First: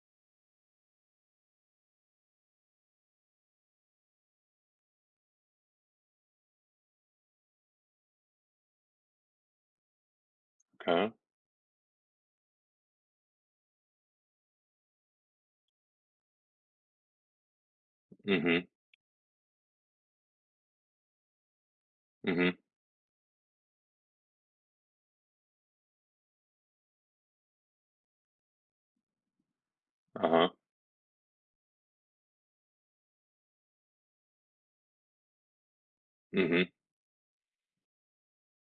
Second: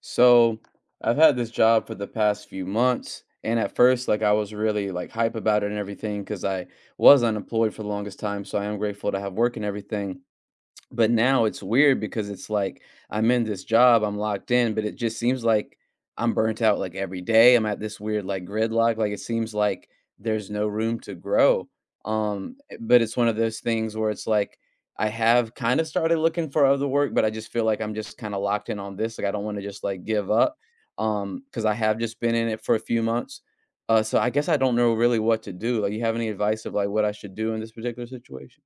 So I've had this job for the past few months. And at first, like, I was really like hype about it and everything because I was unemployed for the longest time. So I am grateful to have work and everything. But Okay. now it's weird because it's like I'm in this job, I'm locked in, but it just seems like I'm burnt out like every day. I'm at this weird like Mhm. gridlock. Like it seems like there's no room to grow. Mhm. But it's one of those things where it's like I have kind of started looking for other work, but I just feel like I'm just kind of locked in on this. Like I don't want to just like give Uh-huh. up. Because I have just been in it for a few months. So I guess I don't know really what to do. Like, you have any advice Mhm. of like what I should do in this particular situation?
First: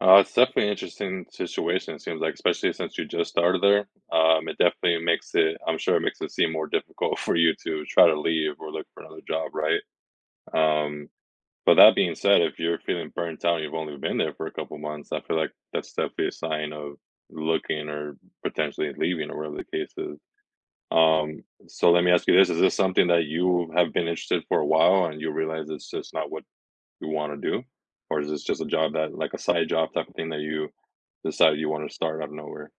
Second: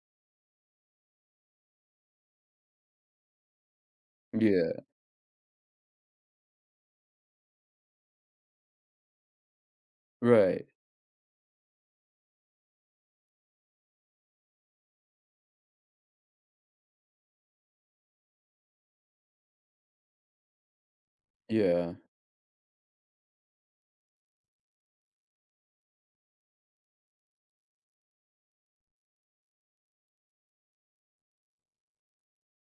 It's definitely an interesting situation, it seems like, especially since you just started there. It Yeah. definitely makes it, I'm sure it makes it seem more difficult for you to try to leave or look for another job, right? Right. Um, but that being said, if you're feeling burnt out and you've only been there for a couple months, I feel like that's definitely a sign of looking, or potentially leaving or whatever the case is. So Yeah. let me ask you this, is this something that you have been interested for a while and you realize it's just not what you want to do? Or is this just a job that, like a side job type of thing that you decided you want to start out of nowhere?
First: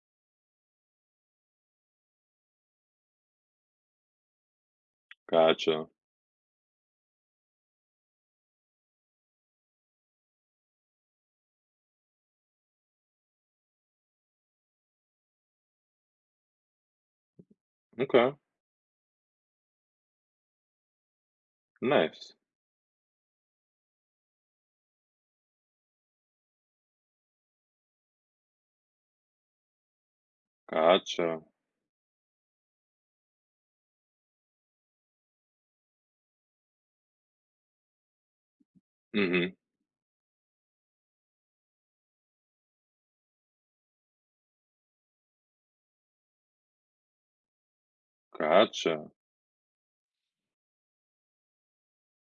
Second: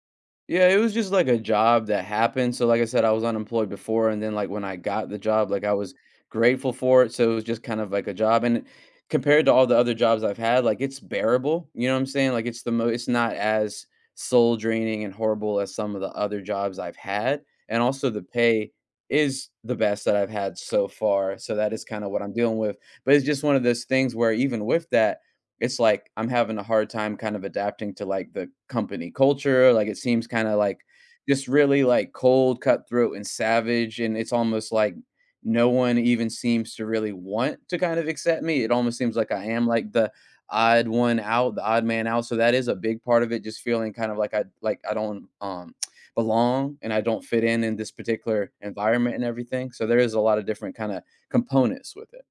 Yeah, it was just like a job that happened. So, like I said, I was unemployed before, and then like when I got the job, like I Gotcha. was grateful for it. So it was just kind of like a job, and compared to all the other jobs I've had, like it's bearable. You know what I'm saying? Like it's the most. It's not as soul draining and horrible as some of the other jobs I've had, and also the Okay. pay is the best that I've had so far. So that is kind of what I'm Nice. dealing with. But it's just one of those things where even with that it's like I'm having a hard time kind of adapting to, like, the company culture. Like, it seems kinda, like, Gotcha. just really, like, cold, cutthroat, and savage, and it's almost like no one even seems to really want to kind of accept me. It almost seems like I Hmm. am, like, the odd one out, the odd man out, so that is a big part of it, just feeling kind of like I don't, belong, and I don't fit in this particular Gotcha. environment and everything, so there is a lot of different kinda components with it.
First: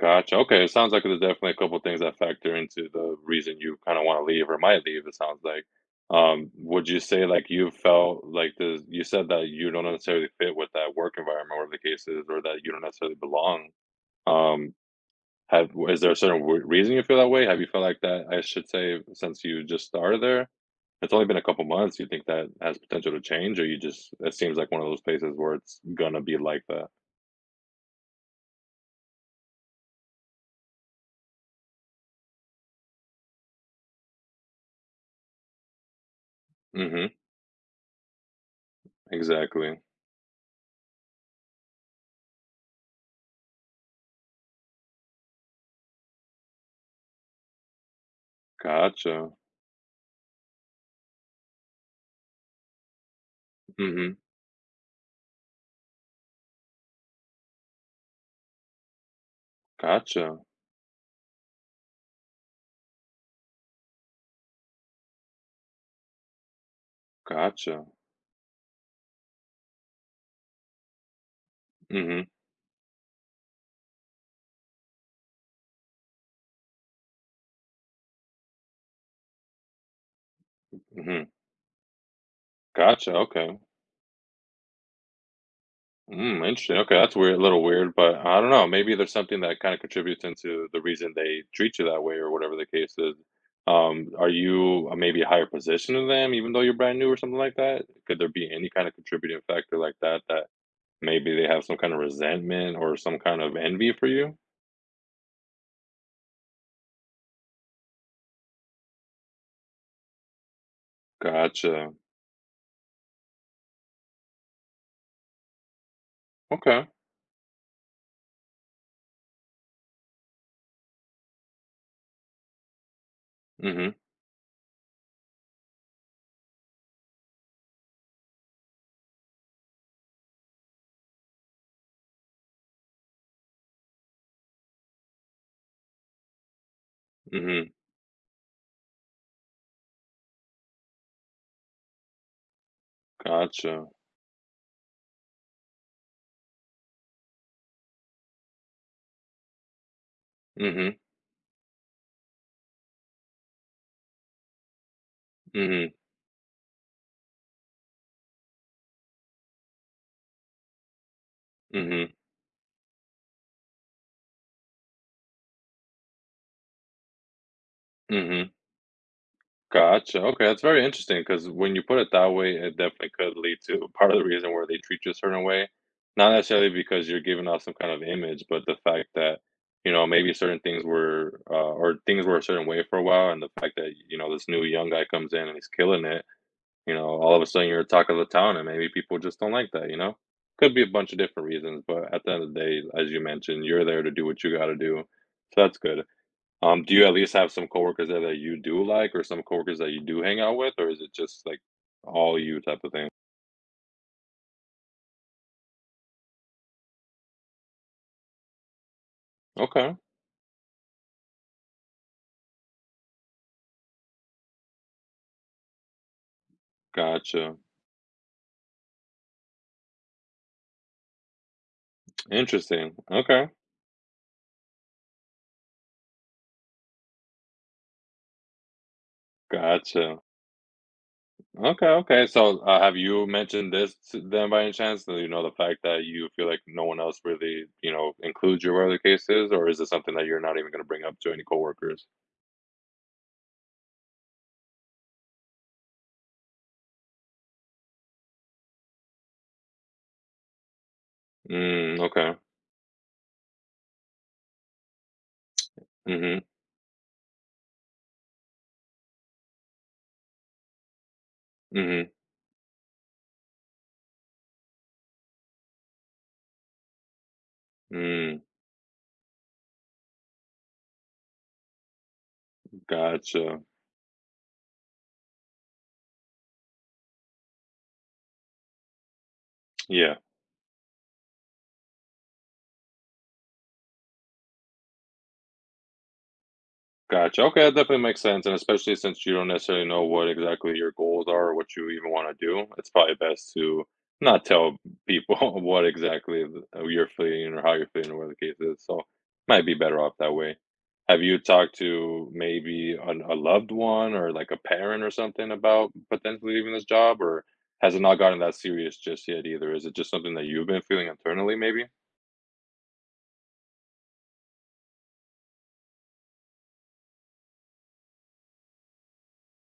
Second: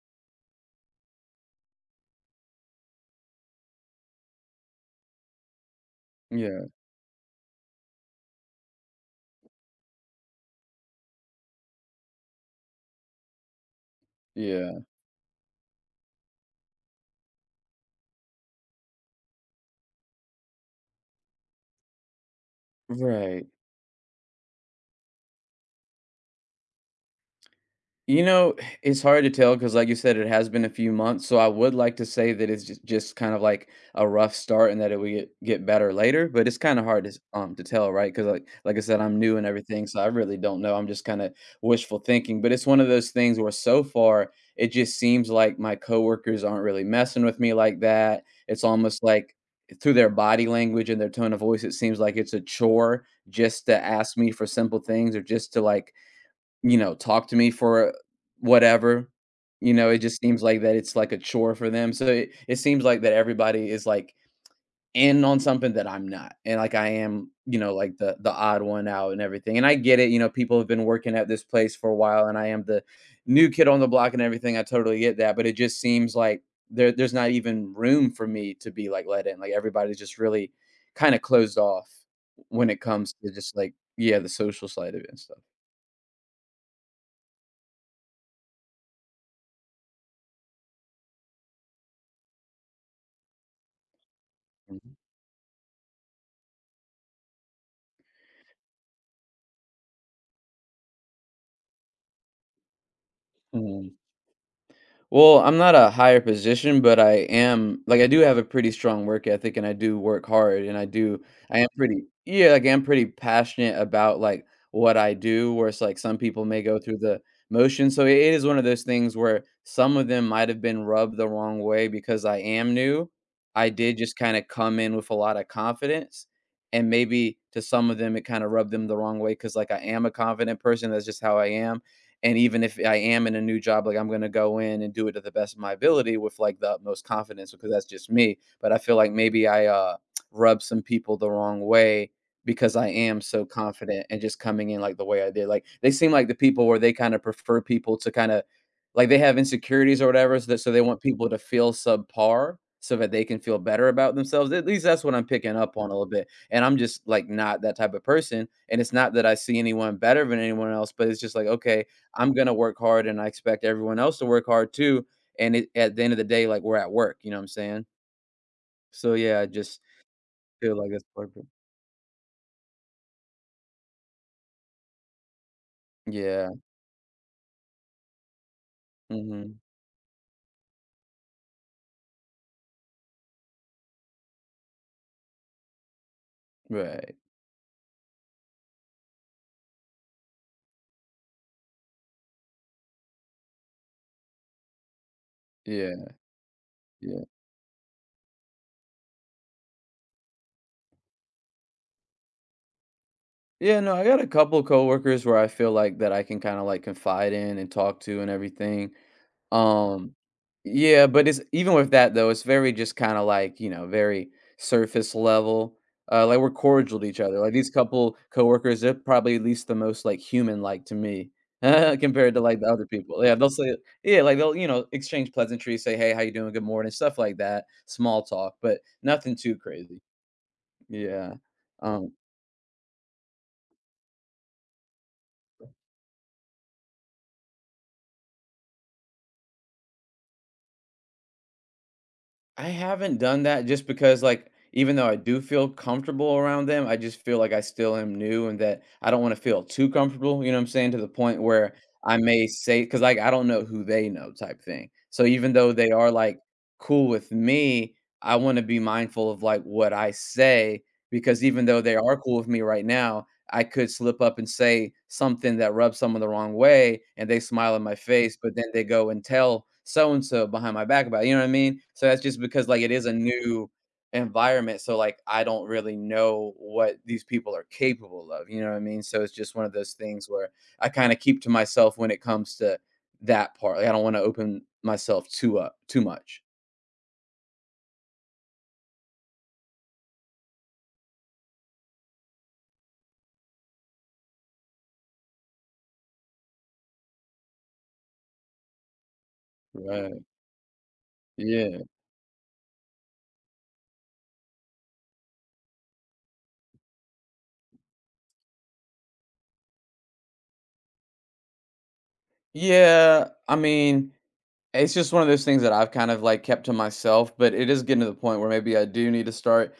Gotcha. Okay. It sounds like there's definitely a couple things that factor into the reason you kind of want to leave or might leave. It sounds like. Yeah, Would you say like you felt like this? You said that you don't necessarily fit with that work environment, or the cases, or that you don't necessarily belong. Um, yeah, Have is there a certain w reason you feel that way? Have you felt like that, I should say, since you just started there? It's only been a couple months. You think that has potential to right. change, or you just it seems like one of those places where it's gonna be like that? You know, it's hard to tell because, like you said, it has been a few months. So I would like to say that it's just, kind of like a rough start and that it will get better later. But it's kind of hard Mhm. To tell, right? Because like I said, I'm new and Exactly. everything, so I really don't know. I'm just kind of wishful thinking. But it's one of those things where so far it just seems like my coworkers aren't really messing with me like that. It's almost Gotcha. like through their body language and their tone of voice, it seems like it's a chore just to Mhm. ask me for simple things or just to like, you know, talk to me for whatever. You know, it just Gotcha. seems like that it's like a chore for them. So it seems like that everybody is like in on something that I'm not. And like I am, you know, Gotcha. like the odd one out and everything. And I get it, you know, people have been working at this place for a Mhm. while and I am the new kid on the block and everything. I totally get that. But it just seems like there's not even room for me to be like let in. Like everybody's just really kind of Mhm. closed off when it comes Gotcha, to just okay. like, yeah, the social side of it and stuff. Mm, interesting. Okay, that's weird, a little weird, but I don't know. Maybe there's something that kind of contributes into the reason they treat you that way, or whatever the case is. Are you Mhm. Maybe a higher position than them, even though you're brand new or something like that? Could there be any kind of contributing factor like that that maybe they have some kind of resentment or some kind of envy Mhm. for you? Well, I'm not a higher position, but I am like I do have a pretty strong work ethic and I do work hard and I do I am Gotcha. pretty, yeah, like I'm pretty passionate about like what I do, whereas like some people may go Okay. through the motion. So it is one of those things where some of them might have been rubbed the wrong way because I am new. I Mm-hmm. did just kind of come in with a lot of confidence. And maybe to some of them it kind of rubbed them the wrong way because like I am a confident person. That's just how I am, and even if I am in a new job, like I'm going to go in and do it to the best of my ability with like the utmost confidence because Mm-hmm. that's just me. But I feel like maybe I rub some people the wrong way because I am so Gotcha. confident and just coming in like the way I did. Like they seem like the people where they kind of prefer people to kind of, like, they have insecurities or whatever, so they Mm-hmm. want people to feel subpar so that they can feel better about themselves. At least that's what I'm picking up on a Mm-hmm. little bit, and I'm just like not that type of person. And it's not that I see anyone better than anyone else, but it's just like, okay, Mm-hmm. I'm gonna work hard and I expect everyone else to work hard too. And at the end of the day, like we're at work, you know what I'm saying? Mm-hmm. So yeah, I just Gotcha, okay, that's feel very like that's interesting. part of it. Because when you put it that way, it definitely could lead to part of the reason where they treat you a certain way, not Yeah. necessarily because you're giving off some kind of image, but the fact that, Hmm. you know, maybe certain things were, or things were a certain way for a while, and the fact that, you know, this new young guy comes in and he's killing it, you know, Right. all of a sudden you're the talk of the town, and maybe people just don't like that, you know? Could be a bunch of different reasons, but at the end of the day, as you mentioned, you're there to do what you gotta do, so that's good. Yeah. Do you at Yeah. least have some coworkers there that you do like or some coworkers that you do hang out with, or is it just like all you type of thing? Yeah. No, I got a couple coworkers where I feel like that I can kind of like confide in and talk to and everything. Okay, Um, yeah, but it's even with that though, it's very just kind of like, you know, very surface level. Like we're cordial to each other. Like gotcha. these couple coworkers, they're probably at least the most like human like to me compared to like the other Interesting. people. Yeah, Okay, they'll say yeah, like they'll, you know, exchange pleasantries, say hey, how you doing, good morning, stuff like that, small talk, but nothing too crazy. gotcha. Yeah. Okay, Um, okay. So, have you mentioned this to them by any chance? That, you know, the fact that you feel like no one else really, you know, includes you wherever the case is, or is it something that you're not even going to bring up to any coworkers? I haven't done that just because, like, even though I do feel comfortable around them, I just feel like I still am new and that I don't wanna feel too comfortable, you know what I'm saying? To the point where Mm, I okay. may say, because like, I don't know who they know type thing. So even though they are, Mm-hmm. like, cool with me, I wanna be mindful of, like, what I say because even though they Mm-hmm. are cool with me right now, I could slip up and say something that rubs someone the wrong way and they smile in my face, Mm, but then they go and tell so and so behind my back about it, you know what I mean? So that's just because like it is a gotcha. new environment. So like I don't really know what these people are capable of, you know what I mean? So it's just one of those Yeah. things where I kind of keep to myself when it comes to that part. Like I don't want to open myself too much. Gotcha. Okay, that definitely makes sense. And especially since you don't necessarily know what exactly your goals are or what you even want to do, it's probably best to not tell people what exactly you're feeling or how you're feeling or what the case is. So might be better off Right. that way. Have you talked Yeah. to maybe a loved one or like a parent or something about potentially leaving this job, or has it not gotten that serious just yet either? Is it just something that you've been feeling internally, maybe? Yeah. I mean, it's just one of those things that I've kind of, like, kept to myself, but it is getting to the point where maybe I do need to start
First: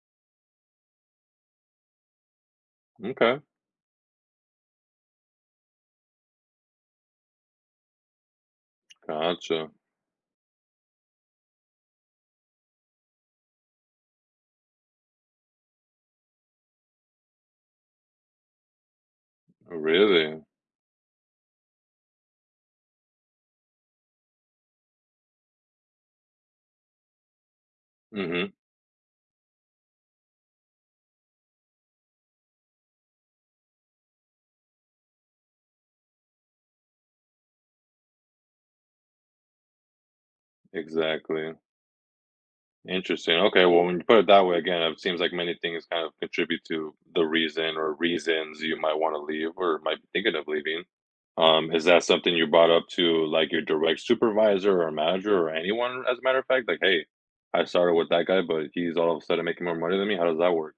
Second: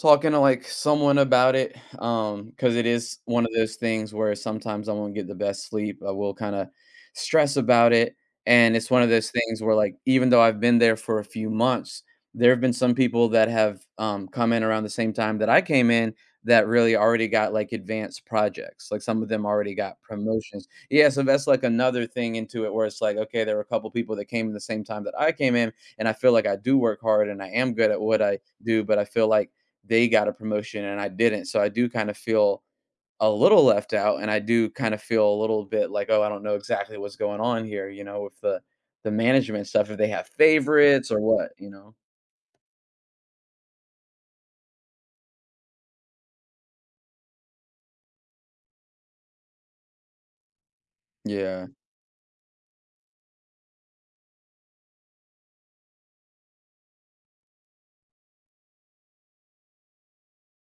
talking to, like, someone about it, because it is Okay, one of those things where sometimes I won't get the best sleep, I will kinda stress about it, and it's one of those things gotcha. where, like, even though I've been there for a few months, there have been some people that have, come in around the same time that I came in that really already got, like, advanced projects. Like, some of them already got Really? promotions. Yeah, so that's, like, another thing into it where it's like, okay, there were a couple people that came in the same time that I came in, and I feel like I do work hard and I am good at what I Mm-hmm. do, but I feel like they got a promotion and I didn't. So I do kind of feel a little left out and I do kind of feel a little bit like, oh, I don't know exactly what's going on here, you know, with the management stuff, if they have favorites or what, Exactly. you know. Interesting. Okay. Well, when you put it that way, again, it seems like many things kind of contribute to the reason or reasons you might want to leave or might be thinking of leaving. Yeah. Is that something you brought up to like your direct supervisor or manager or anyone, as a matter of fact? Like, hey, I started with that guy, but he's all of a sudden making more money than me. How does that work?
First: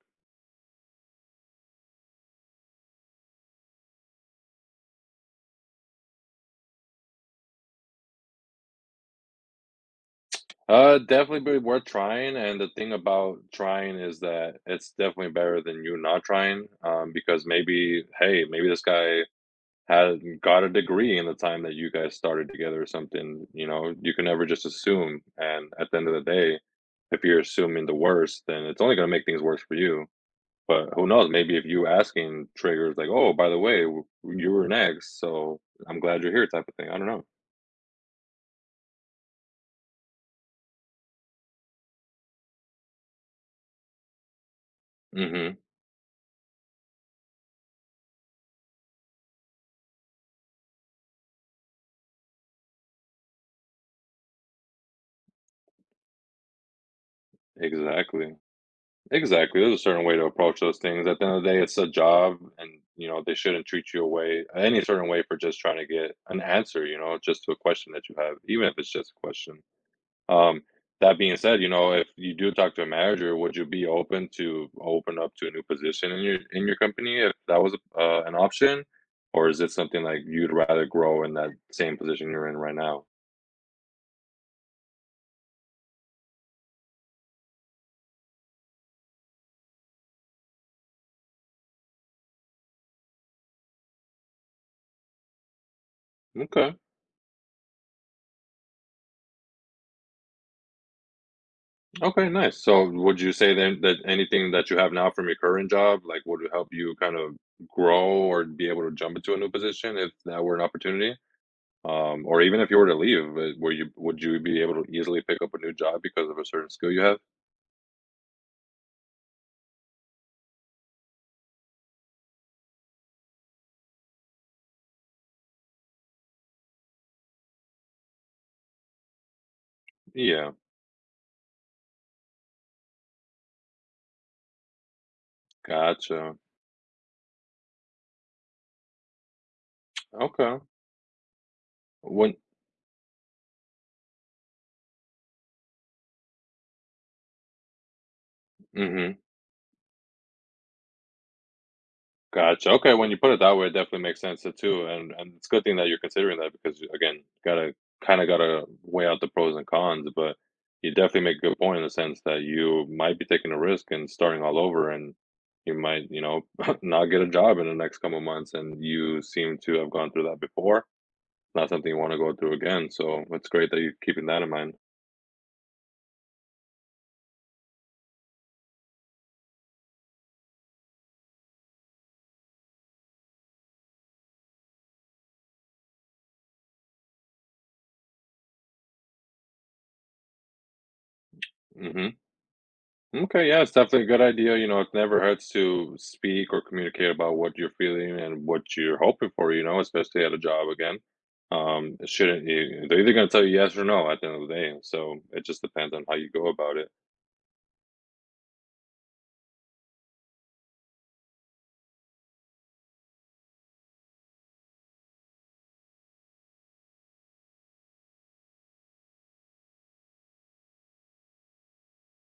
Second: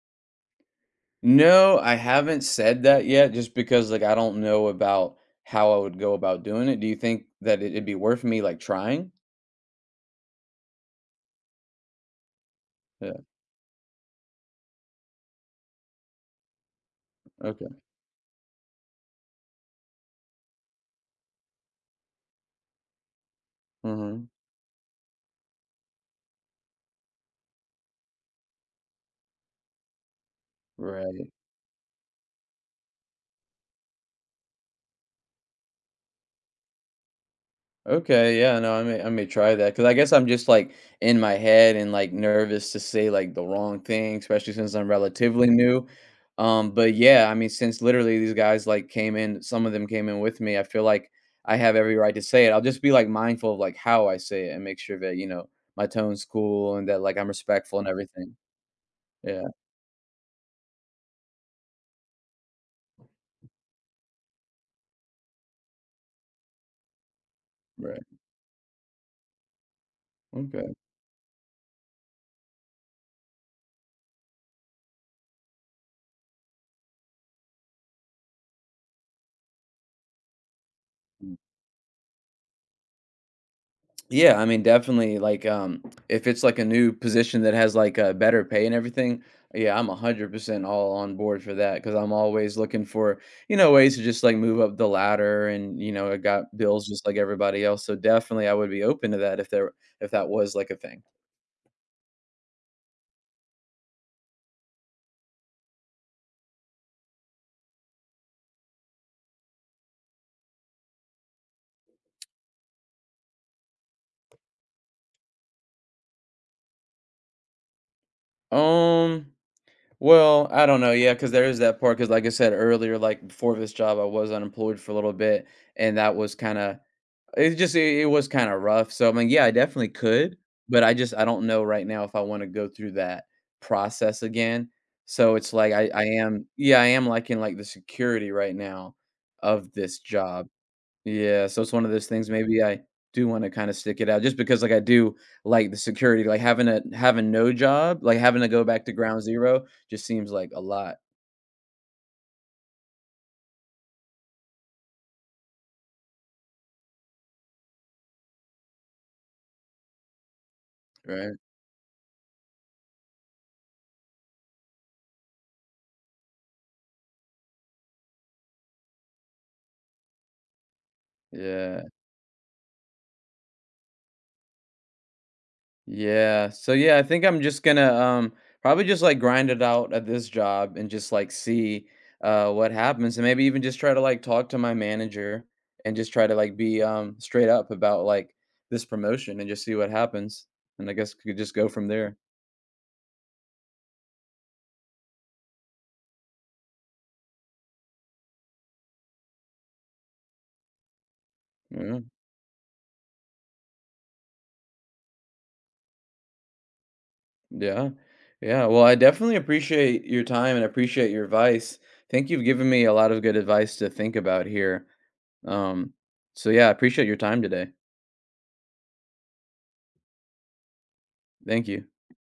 No, I haven't said that yet just because like I don't know about how I would go about doing it. Do you think that it'd be worth me like trying? Definitely be worth trying. And the thing Yeah. about trying is that it's definitely better than you not trying. Because Okay. maybe, hey, maybe this guy had got a degree in the time that you guys started together or something, you know, you Mm-hmm. can never just assume. And at the end of the day, if you're assuming the worst, then it's only going to make things worse for you. But who Right. knows? Maybe if you asking triggers like, "Oh, by the way, you were next, so I'm glad you're here," type of thing. I don't know. Okay, yeah, no, I may try that because I guess I'm just like in my head and like nervous to say like the wrong thing, especially since I'm relatively Hmm. new. But yeah, I mean, since literally these guys like came in, some of them came in with me. I feel like I have every right to say it. I'll just be like mindful of like how I say it and make sure that, you know, my tone's cool and that like I'm respectful and everything. Exactly. Yeah, Exactly. There's a certain way to approach those things. At the end of the day, it's a job, and you know they shouldn't treat you away any certain way for just trying to get an answer. You know, just to a question right. that you have, even if it's just a question. Um, Okay. that being said, you know, if you do talk to a manager, would you be open to open up to a new position in your company if that was an option, or is it something like you'd rather grow in that same position you're in right now? Yeah, I mean, definitely, like, if it's like a new position that has like a better pay and everything, yeah, I'm 100% all on board for that because I'm always looking for, you know, ways to just like move up the ladder and, you know, I got Okay, bills just like everybody else. So definitely I would be open to that if there, if that was like a thing. okay, nice. So, would you say then that anything that you have now from your current job, like, would it help you kind of grow or be able to jump into a new position if that were an opportunity? Or even if you were to leave, were you would you be able to easily pick up a new job because of a certain skill you have? Um, well, I don't know. Yeah, because there is that part. Because like I said earlier, like before this job, I was unemployed for a little bit and that was kind of, it's just it was kinda rough, so, I mean, yeah, I definitely could, Yeah. but I just I don't know right now if I wanna go through that process again. So, it's like I Gotcha. am, yeah, I am liking, like, the security right now of this job. Okay. Yeah, so it's one of those things When maybe I do wanna kinda stick it out just because, like, I do like the security, like, having no job, like, having to go back to Mhm. ground zero just seems like a lot, Gotcha. Okay, when you put it that way, it definitely makes sense to too, and it's a good thing that you're considering that because again, gotta kinda gotta weigh out the pros and cons, but you definitely right? make a good point in the sense that you might be taking a risk and starting all over and you might, you know, not get a job in the next couple of months and you seem to have gone through that before. Not Yeah. something you want to go through again. So it's great that you're keeping that in mind. Yeah. So yeah, I think I'm just gonna probably just like grind it out at this job and just like see what happens, and maybe even just try to like talk to my manager and just try to like be straight up about like this promotion and just see what happens. And I guess could just go from there. Mhm. Okay, yeah, it's definitely a good idea. You know, it never hurts to speak or communicate about what you're feeling and what you're hoping for, you know, especially at a job again. Um, Yeah. it shouldn't you, they're either going to tell you yes or no at the end of the day. So it just depends on how you go about it. Yeah. Yeah. Well, I definitely appreciate your time and appreciate your advice. I think you've given me a lot of good advice to think about here. Um so yeah, I appreciate your time today. Thank you.